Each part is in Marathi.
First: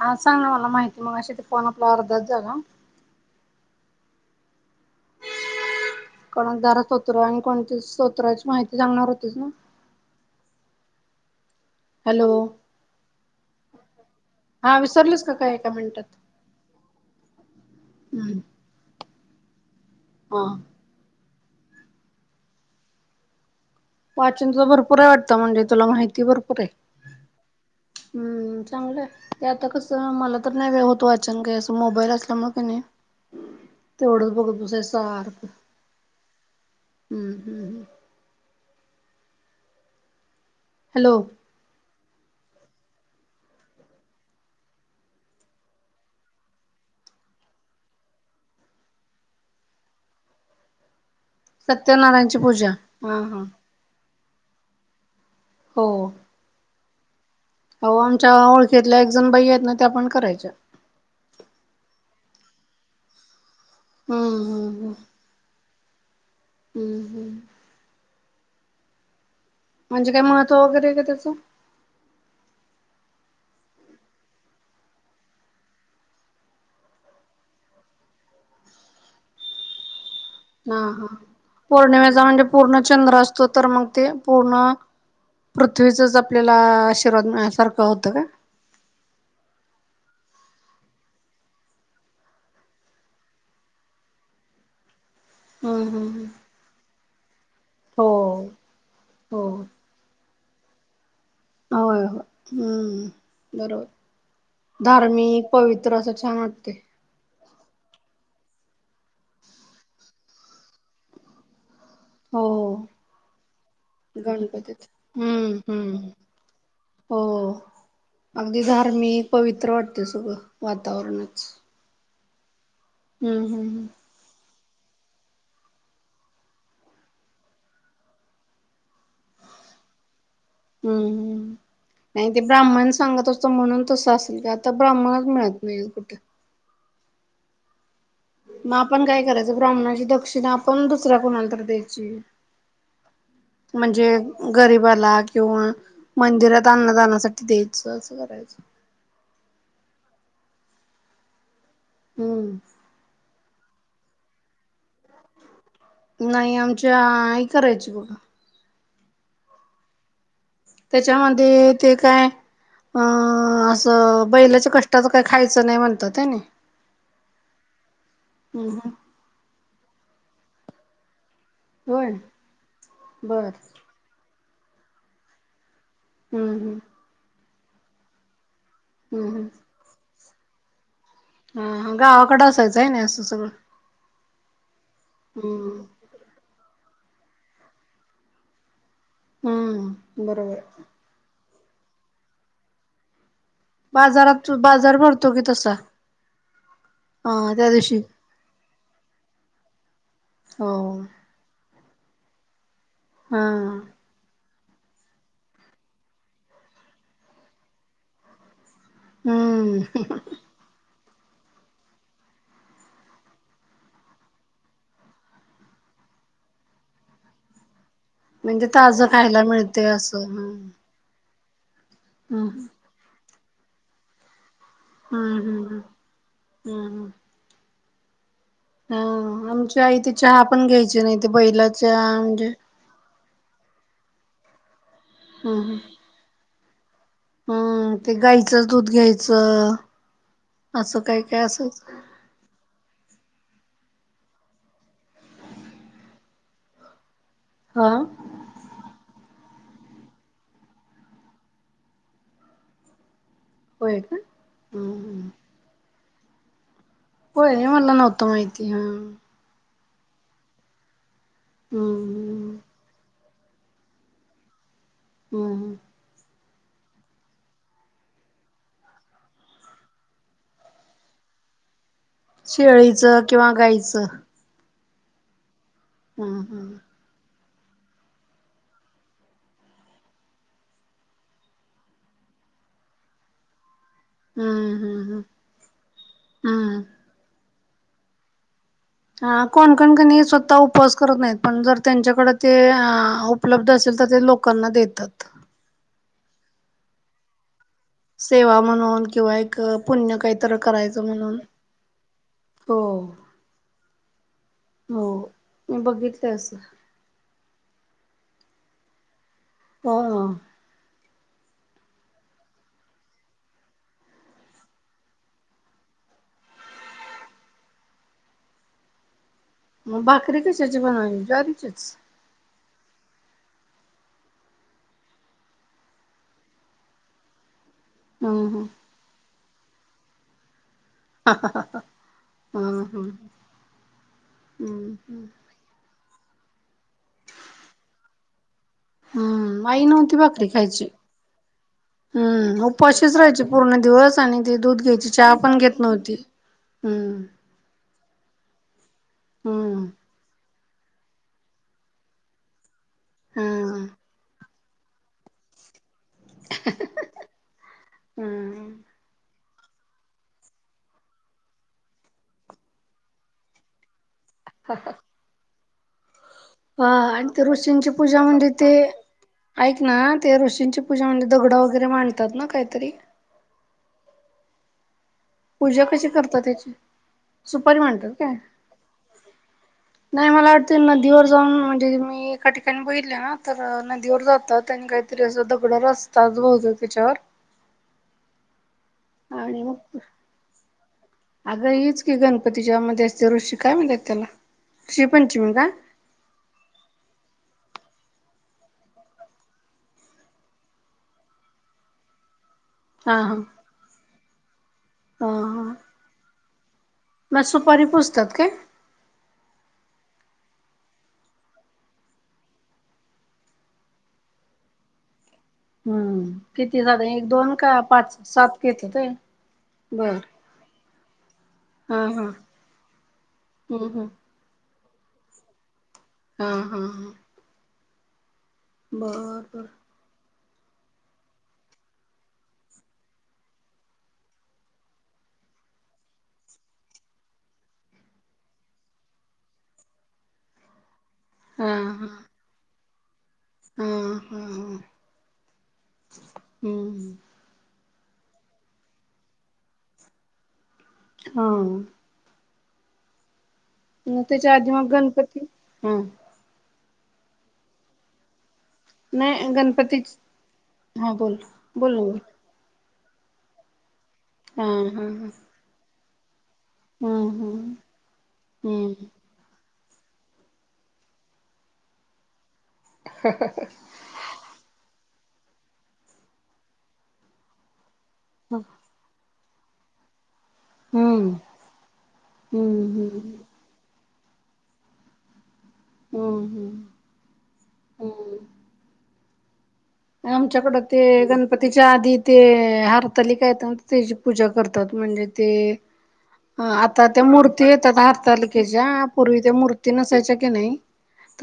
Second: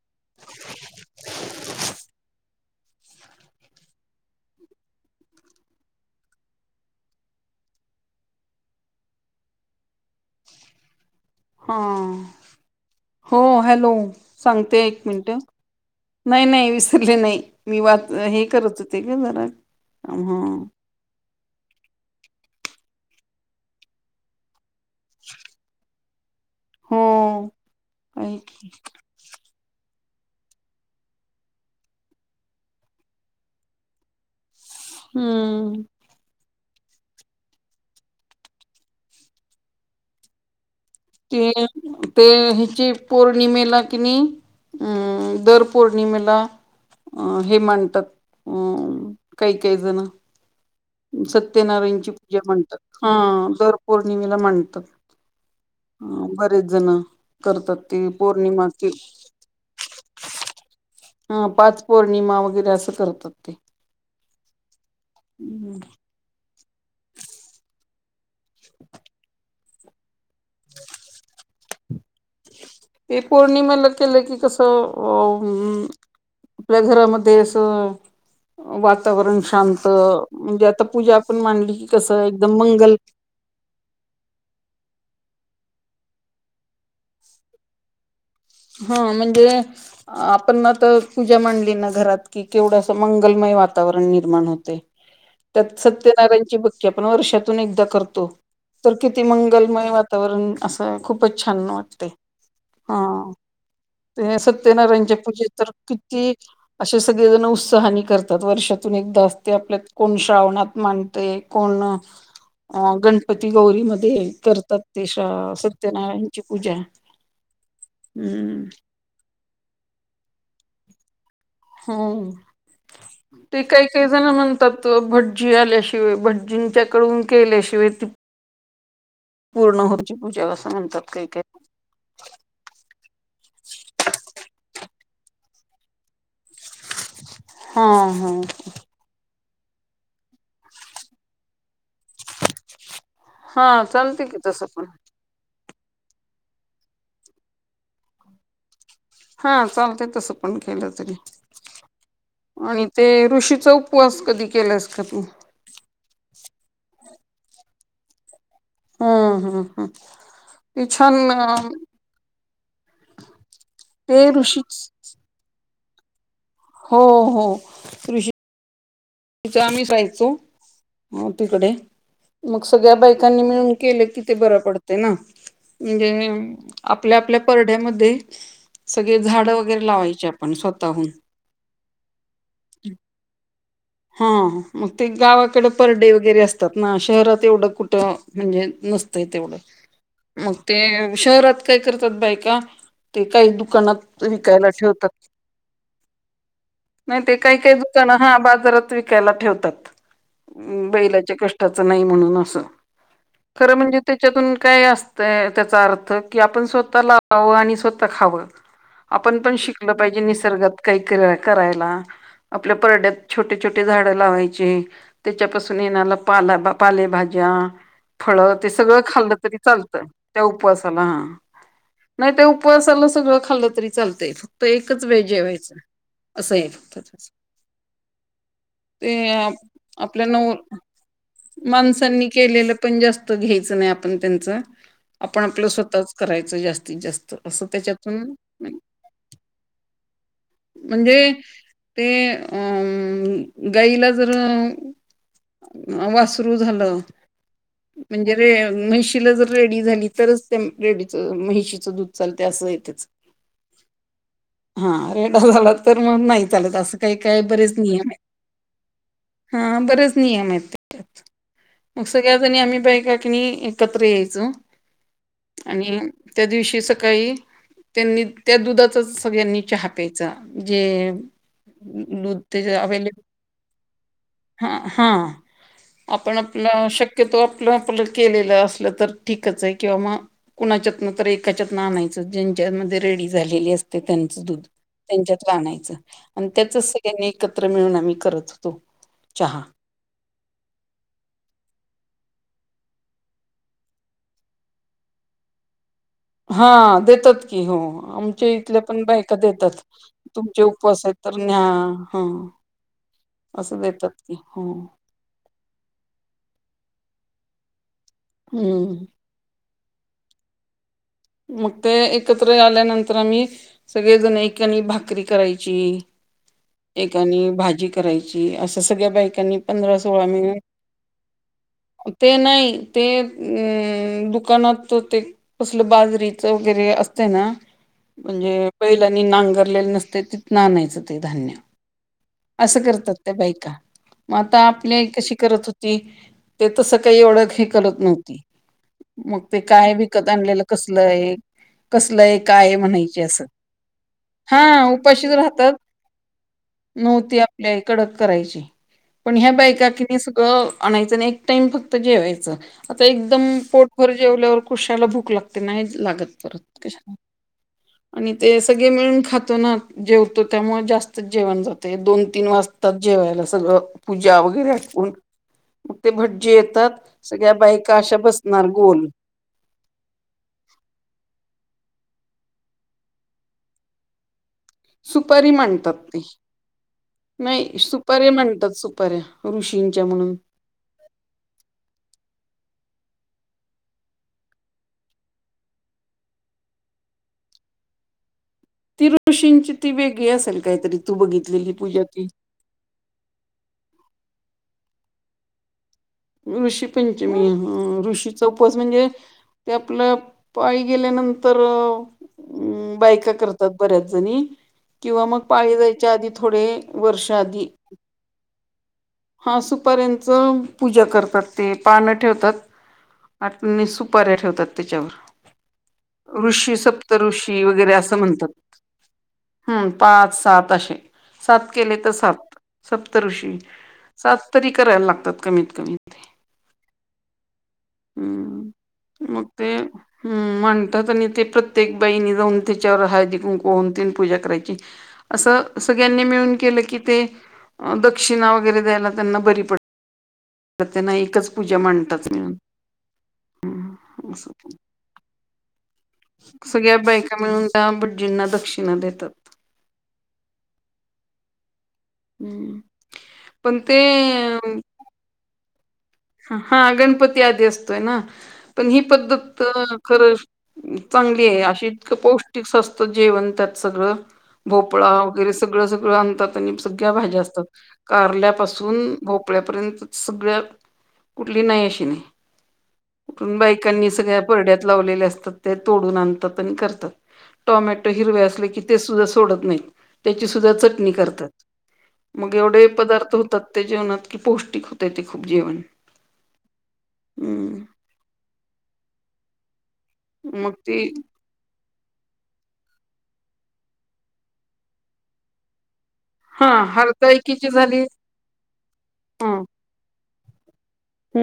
हा सांगा मला माहिती मगाशी अ ते फोन आपला अर्धाच झाला. कोण गणेेश स्तोत्र आणि कोणती स्तोत्राची माहिती सांगणार होतीस ना. हा हॅलो हो हॅलो हा सांगते एक विसरलीस का मिनिटं. काय एका मिनिटात नाही नाही विसरले नाही मी वा हम्म हे करत होते का जरा. हा. वाचन त भरपूर आहे वाटतं म्हणजे तुला माहिती भरपूर आहे हो काही हम्म चांगलं. ते आता कसं मला तर नाही वेळ होत वाचनकही असं मोबाईल असल्यामुळे क नाही. तेवढं च बघत बसायचं. हम्म हॅलो! ते हिची पौर्णिमेला कि नाही. हम्म दर पौर्णिमेला. अ हे म्हणतात अ काही काही जण. सत्यनारायणची पूजा म्हणतात हा बर. पौर्णिमेला म्हणतात बरेच जण. करतात अ ते आमच्या पौर्णिमा कि ओळखीतल्या एक जण बाई आहेत ना त्या पण करायच्या. हा पाच पौर्णिमा वगैरे असं करतात ते. हम् हम् हम. हम्. हम्म हम्म. म्हणजे काय महत्व वगैरे का त्याचं. हे पूर्णिमा लग केे ल क कसं. आपल्या घरामध्ये असं वातावरण शांत हा आता हा पूजा आपण मांडली की कसं पौर्णिमेचा म्हणजे एकदम पूर्ण मंगल चंद्र असतो तर मग ते. पूर्ण पृथ्वीचच आपल्याला आशीर्वाद मिळण्यासारखं होतं का. हा म्हणजे. आपण आता पूजा मांडली ना घरात कि केवढस मंगलमय वातावरण निर्माण होते. [unintelligible] त्यात हम्म. सत्यनारायणची बघ की आपण वर्षातून एकदा हो करतो तर किती हो मंगलमय. ववरून असं खूपच छान होय वाटते हो हा. हम्म [unintelligible] ते सत्यनारायच्या पूजेत धार्मिक तर पवित्र असं किती छान वाटते अ- ते सगळे जण उत्साहानी करतात वर्षातून एकदा असते, आपल्यात कोण श्रावणात मानतय कोण- हो अ.. गणपती गौरीमध्ये करतात गणपतीत ते हम्म हम्म सत्यनारायणची पूजा. हो, अगदी हम्म धार्मिक पवित्र वाटते सगळं वातावरणच. हम हम्म [unintelligible] हम्म ते हम्म. काही ते- जण म्हणतात, भटजी आल्याशिवाय भटजींच्याकडून केल्याशिवाय त- पूर्ण होची पूजास् [unintelligible] हं, हं. नाही ते, ब्राह्मण सांगत असतो म्हणून तसं असेल की, आता ब्राह्मणच मिळत नाहीे कुठे. हा, हा. मग आपण काय करायचं, ब्राह्मणाची दक्षिणा आपण दुसऱ्या कुणाला तर द्याय- ची, हा म्हणजे चालते की तसं पण गरीबाला किंवा- मंदिरात अन्नदानासाठी द्यायचं असं करायचं. हा, चालत तस पण केलं तरी हम्म आणि- ते ऋषीचा उपवास कधी केलास का तू? नाही, आमच्या आई करायची बघ. हं, हं, हम. त्याच्यामध्ये ते काय अ.. असं ते बैलाच्या ऋषीच कष्टाच- काय खायचं नाही म्हणतात हे नाही. हो, हो. हम् ह [unintelligible] तिथं आम्ही जायचो, म तिकडे होय मग सगळ्या बायकांनी बर मिळून- केलं कि ते बरं पडते ना, म्हणजे हम्म हम्म आपल्या, आपल्या परडेमध्ये- सगळे हम्म हम्म. झाड वगैरे लावायची आपण स्वतःहून. हा, गावाकड असायचं आहे ना, असं सगळं? हा, हा, मग ते गावाकडे हम्म परडे वगैरे असत. ना शहरात एवढं कुठ म्हणजे नसतंय तेवढं, हम्म मग बरोबर ते- शहरात काय करतात, बायका ते काही- दुकानात बाजारात विकायला बाजार ठेवतात. भरतो की तसा नाही ते हा काही, त्या काही दिवशी दुकानं हा बाजारात- [unintelligible] विकायला ठेवतात, हो बैलाच्या कष्टाच नाही म्हणून असं. हा खरं म्हणजे- त्याच्यातून काय असतं त्याचा अर्थ की, आपण स्वतः लावावं आणि स्वतः खावं. ह [inaudible] आपण पण शिकल पाहिजे निसर्गात काहीतर करायला, आपल्या परड्यात छोटे- छोटे झाड लावायचे, त्याच्यापासून येणारला [unintelligible] पाला पालेभाज्या- फळ म्हणजे ते सगळं ताजं खाल्ल खायला तरी मिळते चालतं असं त्या हम्म उपस- साला नाही ते, हम्म उपवासाला सगळं खाल्लं तरी चालतय. तर एकच वेळच जेवायचं हम्म असं हम्म हेत. हम्म हा ते आमची आई ते आपल्यान चहा पण घ्यायची नाही ते बैलाच्या माणसांनी म्हणजे केलेलं- पण जास्त घ्यायचं नाही आपण त्यांच, आपण आपलं हम्म स्वतःच करायचं जास्तीत जास्त. असं हम्म, ते त्याच्यातून गाईचं दूध घ्यायचं. असं काय म्हणजे काय असायच ते- अं गाईला जर वासरू झालं- हा म्हणजे- रे म्हैशीला जर रेडी झाली तरच रेडीच म्हैशीचं दूध चालते असं आहे त्याच. ह. हा रेडा झाला तर मग नाही ल असं काही काय होय हे बरेच मला नियम नव्हतं माहिती हा. हा बरेच नियम आहेत त्याच्यात मग सगळ्या हम्म जणी आम्ही बाका णी एकत्र यायच हम्म हम्म आणि त्या दिवशी सकाळी त्यांनी त्या दुधाचा सगळ्यांनी चहा प्यायचा जे शेळीचं किंवा गाईचं ह हा आपण हम्म हम्म आपलं शक्य तो आपलं आपलं केलेलं असलं तर ठीकच आहे किंवा मग कुणाच्यातन तर एकाच्यातन आणायचं ज्यांच्यामध्ये रेडी झालेली असते. ते त्यांच दूध हम्म हम्म त्यांच्यात आणायचं आणि हम्म त्याचच सगळ्यांनी एकत्र मिळून आम्ही करत. होतो हा चहा. कोण णकणी स्वतः उपवास करत नाहीत पण जर त्यांच्याकडे ते उपलब्ध असेल तर ते लोक लोकांना देतात. हा देतात की हो. आमच्या सेवा इथल्या पण म्हणून बायका किंवा एक देतात पुण्य काहीतरी तुमचे उपवास करायचं आहेत तर म्हणून न्या हा. हो. असं देतात की हो. हो मी बघितलंय असं. हम्म. ह. मग ते एकत्र आल्यानंतर आम्ही. सगळेजण एककानी भाकरी करायची. एकानी भाजी करायची असं सगळ्या बाईकांनी मग भाकरी कशाची बनवी ज्वारीचीच. ते नाही ते अ दुकानात ते कसलं बाज बेचवगिरी वगैरे असते ना म्हणजे हम्म बैलांनी नांगरलेले नसते तिथ ना आणयचं. हम्म धान्य असं हम्म हम्म करतात ते बाईका. मग आता आपली आई हम्म कशी करत होती ते तसं काय एवढं हे करत नव्हती. मग ते हम्म आई काय नव्हती विकत भाकरी आणलेलं खायची कसल आहे. कसलय हम्म काय उपवाशीच म्हणायचे अस राहायची पूर्ण दिवस आणि ती हा दूध घ्यायची उपशीच चहा पण राहतात. घेत नव्हती. हम्म नव्हती आपल्या कडक करायची पण ह्या बायका हम्म कि गळं आणायच एक टाइम फक्त जेवायच आता एकदम हम्म पोटभर जेवल्यावर कशाला भूक लागते नाही लागत परत क आणि हम्म. सगळे मिळून खातो ना जेवतो त्यामुळे जास्तच जेवण जात. ते दोन तीन वाजतात जेवायला सगळं पूजा वगैरे आटकून मग ते भड जे हा येतात आणि ते सगळ्या ऋषींची बायका अशा पूजा म्हणजे बसणार ते गोल. ऐक ना ते ऋषींची पूजा म्हणजे दगडा वगैरे मांडतात ना काहीतरी. सुपरी पूजा मांडतात कशी ते. करतात त्याची नाही सुपारी मांडतात सुपार्या काय? म्हणतात सुपऱ्या ऋषींच्या म्हणून. ते नदीवर जाऊन म्हणजे मी एका ठिकाणी बघितले ना तर नदीवर जातात आणि काहीतरी असं दगड र असत. तच ब होत होतेिच्यावर. ति ऋशींची ती वेगळी असेल काही तरी. अग हीच की गणपती जेमध्येध्ये असते ऋषी काय म्हणतात त्याला ऋषी पंचमी काय? ऋषी पंचमी ऋषी चौपच म्हणजे ते आपल्या पायी गेल्यानंतर हम् हा बायका हा करतात बऱ्याच जणी किंवा हा मग हा पाळी जायच्या आधी थोडे वर्ष आधी दुपारी पोजतात का हा सुूपर्यंतंत पूजा करतात ते पानं ठेवतात आणि आणि सुपाऱ्या ठेवतात त्याच्यावर हम्म ऋषी किती साध एक दोन सप्तऋषी का वगैरे पाच असं म्हणतात सात घेत ते हम्म पाच सात असे सात केले हा तर हा सात सप्त ऋषी हम्म हम्म सात तरी करायला लागतात कमीत कमी हा हा हा हम् बर म बर ते हम् म्हणतात आणि ते प्रत्येक बईणी जाऊन त्याच्यावर हळदी कून कोून त पूजा करायची असं सगळ्यांनी मिळून केलं की ते दक्षिणा वगैरे द्यायला त्यांना बरी पड तर त्यांना एकच हा पूजा हा म्हणतात मिळून हा हा अस हा सगळ्या हम्म बायका मिळून त्या भट्जींना दक्षिणा देतात हा हम्म पण त्याच्या आधी ते मग गणपती हा हा गणपती आधी असतोय ना पण ही नाही पद्धत गणपती खरं हा बोल चांगली आहे अशी बोल ना इतकं बोल पौष्ट स्स्त जेवण त्यात सगळं हा हा भोपळा हा वगैरे सगळं सगळं आणतात सगळ्या हम्म भाज्या असतात हम्म कारल्यापासून हम्म भोपळ्यापर्यंत सगळ्या कुठली नाही अशी नाही कुठून बायकांनी सगळ्या ड तम हि ते सुद्धा सोडत नाही त्याची सुद्धा चटणी हम्म करतात मग हम्म एवढे पदार्थ हम्म होतात त्या जेवणात की पौष्टिक होतय ते खूप जेवण हम्म हम्म हम् होम आम मग चकडात ती गणपतीच्या आधी ते हरताली कायेत त्याची पूजा करतात म्हणजे ते हा ह आता त्या मूर्ती हरताळकीची येतात झाली हरतालिकेच्या पूर्वी त्या ह मूर्ती नसायच्या की नाही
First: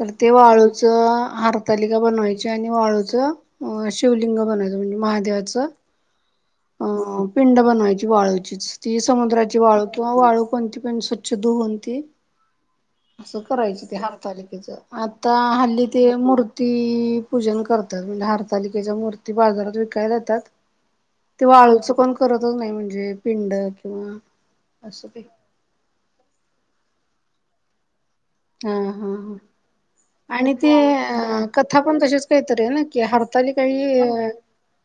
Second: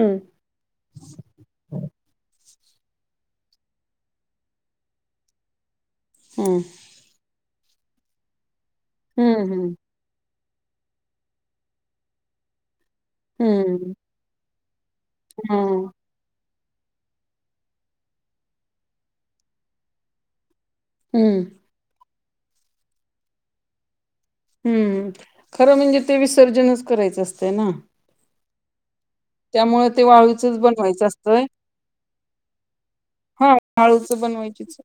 तर ते वाळूचं हरतालिका बनवायची आणि वाळूचं शिवलिंग बनायचं म्हणजे महादेवाचं हम अ पिंड बनवायची वाळूचीच ती हम्म समुद्राची वाळू किंवा वाळू कोणती पण स्वच्छ धुवती असं करायच हम्म ते हरतालिकेच आता हल्ली हम्म ते मूर्ती ती पूजन करतात म्हणजे हरतालिकेच्या मूर्ती बाजारात विकायला येतात हम्म ते वाळूच कोण करतच नाही म्हणजे पिंड किंवा असं हम्म ते खरं म्हणजे ते विसर्जनच करायचं असतं ना हा हा त्यामुळे ते ह आणि वाळूचच ते बनवायचं अ असतंय कथा पण तशीच काहीत आहे ना कि हरताली हा काही अ वाळूच बनवायचीच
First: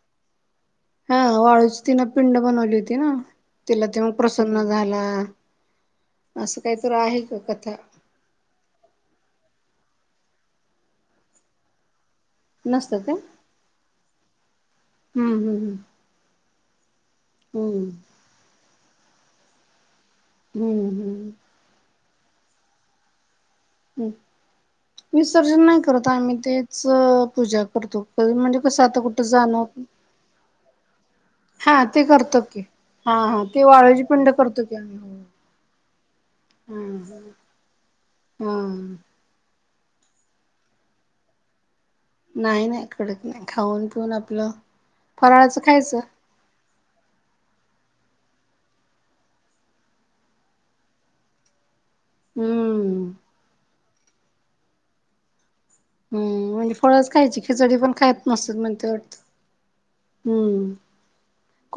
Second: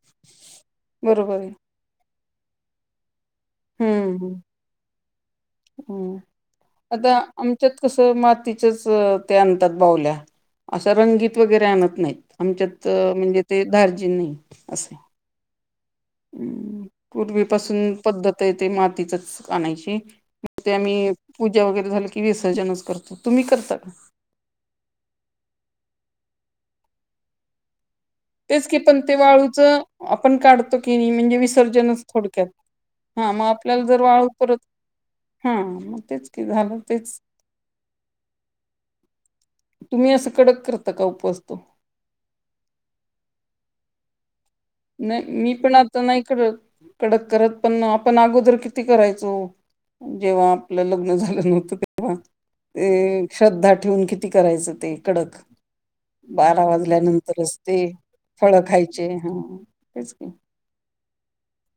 हा बरोबर आहे वाळूची तिन पिंड बनवली होती ना? तिला ते मग प्रसन्न झाला. हम् असं काहीतर आता आहे का आमच्यात कथा कस? मातीच्याच ते आणतात बावल्या असशा रंगीत वगैरे आणत नाहीत. आमच्यात नसतं म्हणजे ते धार्जिन नाई अस. हम् हम् हम हम् पूर्वीपासून पद्धत आहे ते, मातीचच आणायची. मग ते हम्म हम्म आम्ही हम्म पूजा वगैरे झाल की विसर्जनच करतोय, तुम्ही करता का? विसर्जन नाही करत आम्ही तेच पूजा करतो. म्हणजे तेच की कसं पण आता ते कुठं वाळूच जाणं आपण काढतो की नायी म्हणजे हा ते विसर्जनच करतो थोडक्यात. की हा मग ते आपल्याला जर वाळूची वालु पिंड परत करतो की आम्ही हा मग तेच कि झालं हा तेच हा तुम्ही असं कडक करता का उपवास तो? नाय नाय कडक नाय खाऊन पिऊन आपलं नाही मी फराळाचं पण खायचं आता नाही कड कडक करत पण आपण अगोदर किती करायचो. जेव्हा आपलं लग्न झालं नव्हतं तेव्हा. हम्म ते श्रद्धा ठेवून किती करायचं ते कडक? हम्म बारा म्हणजे फळच खायची वाजल्यानंतरच खिचडी ते पण खायत नसत फळ म्हणते खायचे वाटत हा तेच की हम्म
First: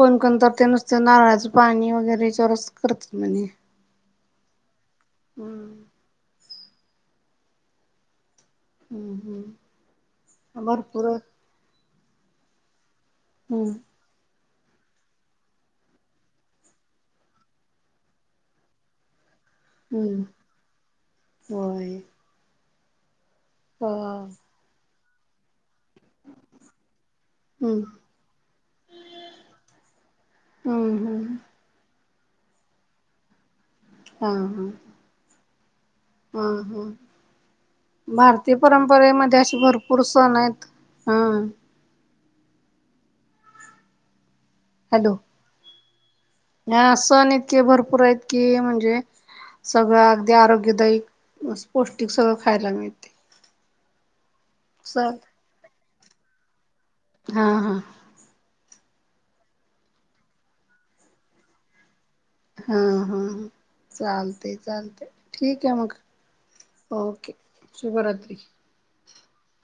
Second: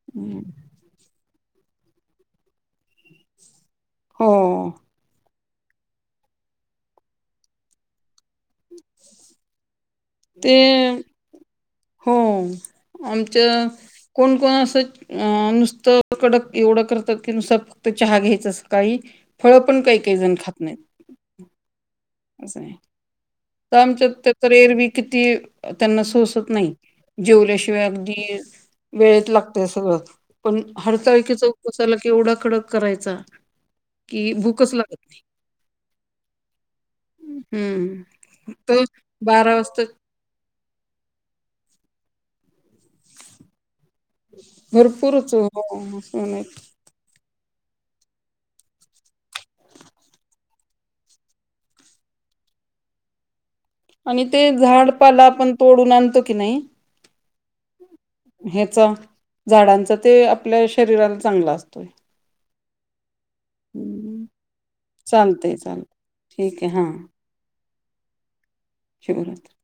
कोण कोण हं. तर ते नुसते नारळाचं पाणी वगैरे च रस करतत मणे हो हम् हम् ते हम् भरपूर हो आमच हम्म कोण कोण असं अं नुसतं कडक एवढं करतात की नुसतं फक्त चहा घ्यायचं सकाळी. फळ पण काही काही हम्म जण खात नाहीत. होय. असं हाय आमच्या ह तर एरवी किती त्यांना सोसत नाही हम्म जेवल्याशिवाय अगदी वेळेत लागतय सगळं. पण हम्म हम्म हरतालिकेचा उपवास एवढा कडक करायचा हा कि हा भूकच लागत नाही हा हा हम्म भारतीय तर परंपरेमध्ये बारा अशी वाजता भरपूर सण हायत हा भरपूर [unintelligible] ह सण इतके भरपूर आहेत की म्हणजे सगळं अगदी आरोग्यदायीक पौष्टिक सगळं खायला मिळतय. आणि ते झाडपाला आपण तोडून आणतो की नाही? हा हा ह्याचा झाडांच ते आपल्या शरीराला चांगला असतोय. हा हा चालतंय चालतंय चालतय ठीक आहे चालतय मग, ठीक आहे हा ओके शुभरात्री. सुभरात्र.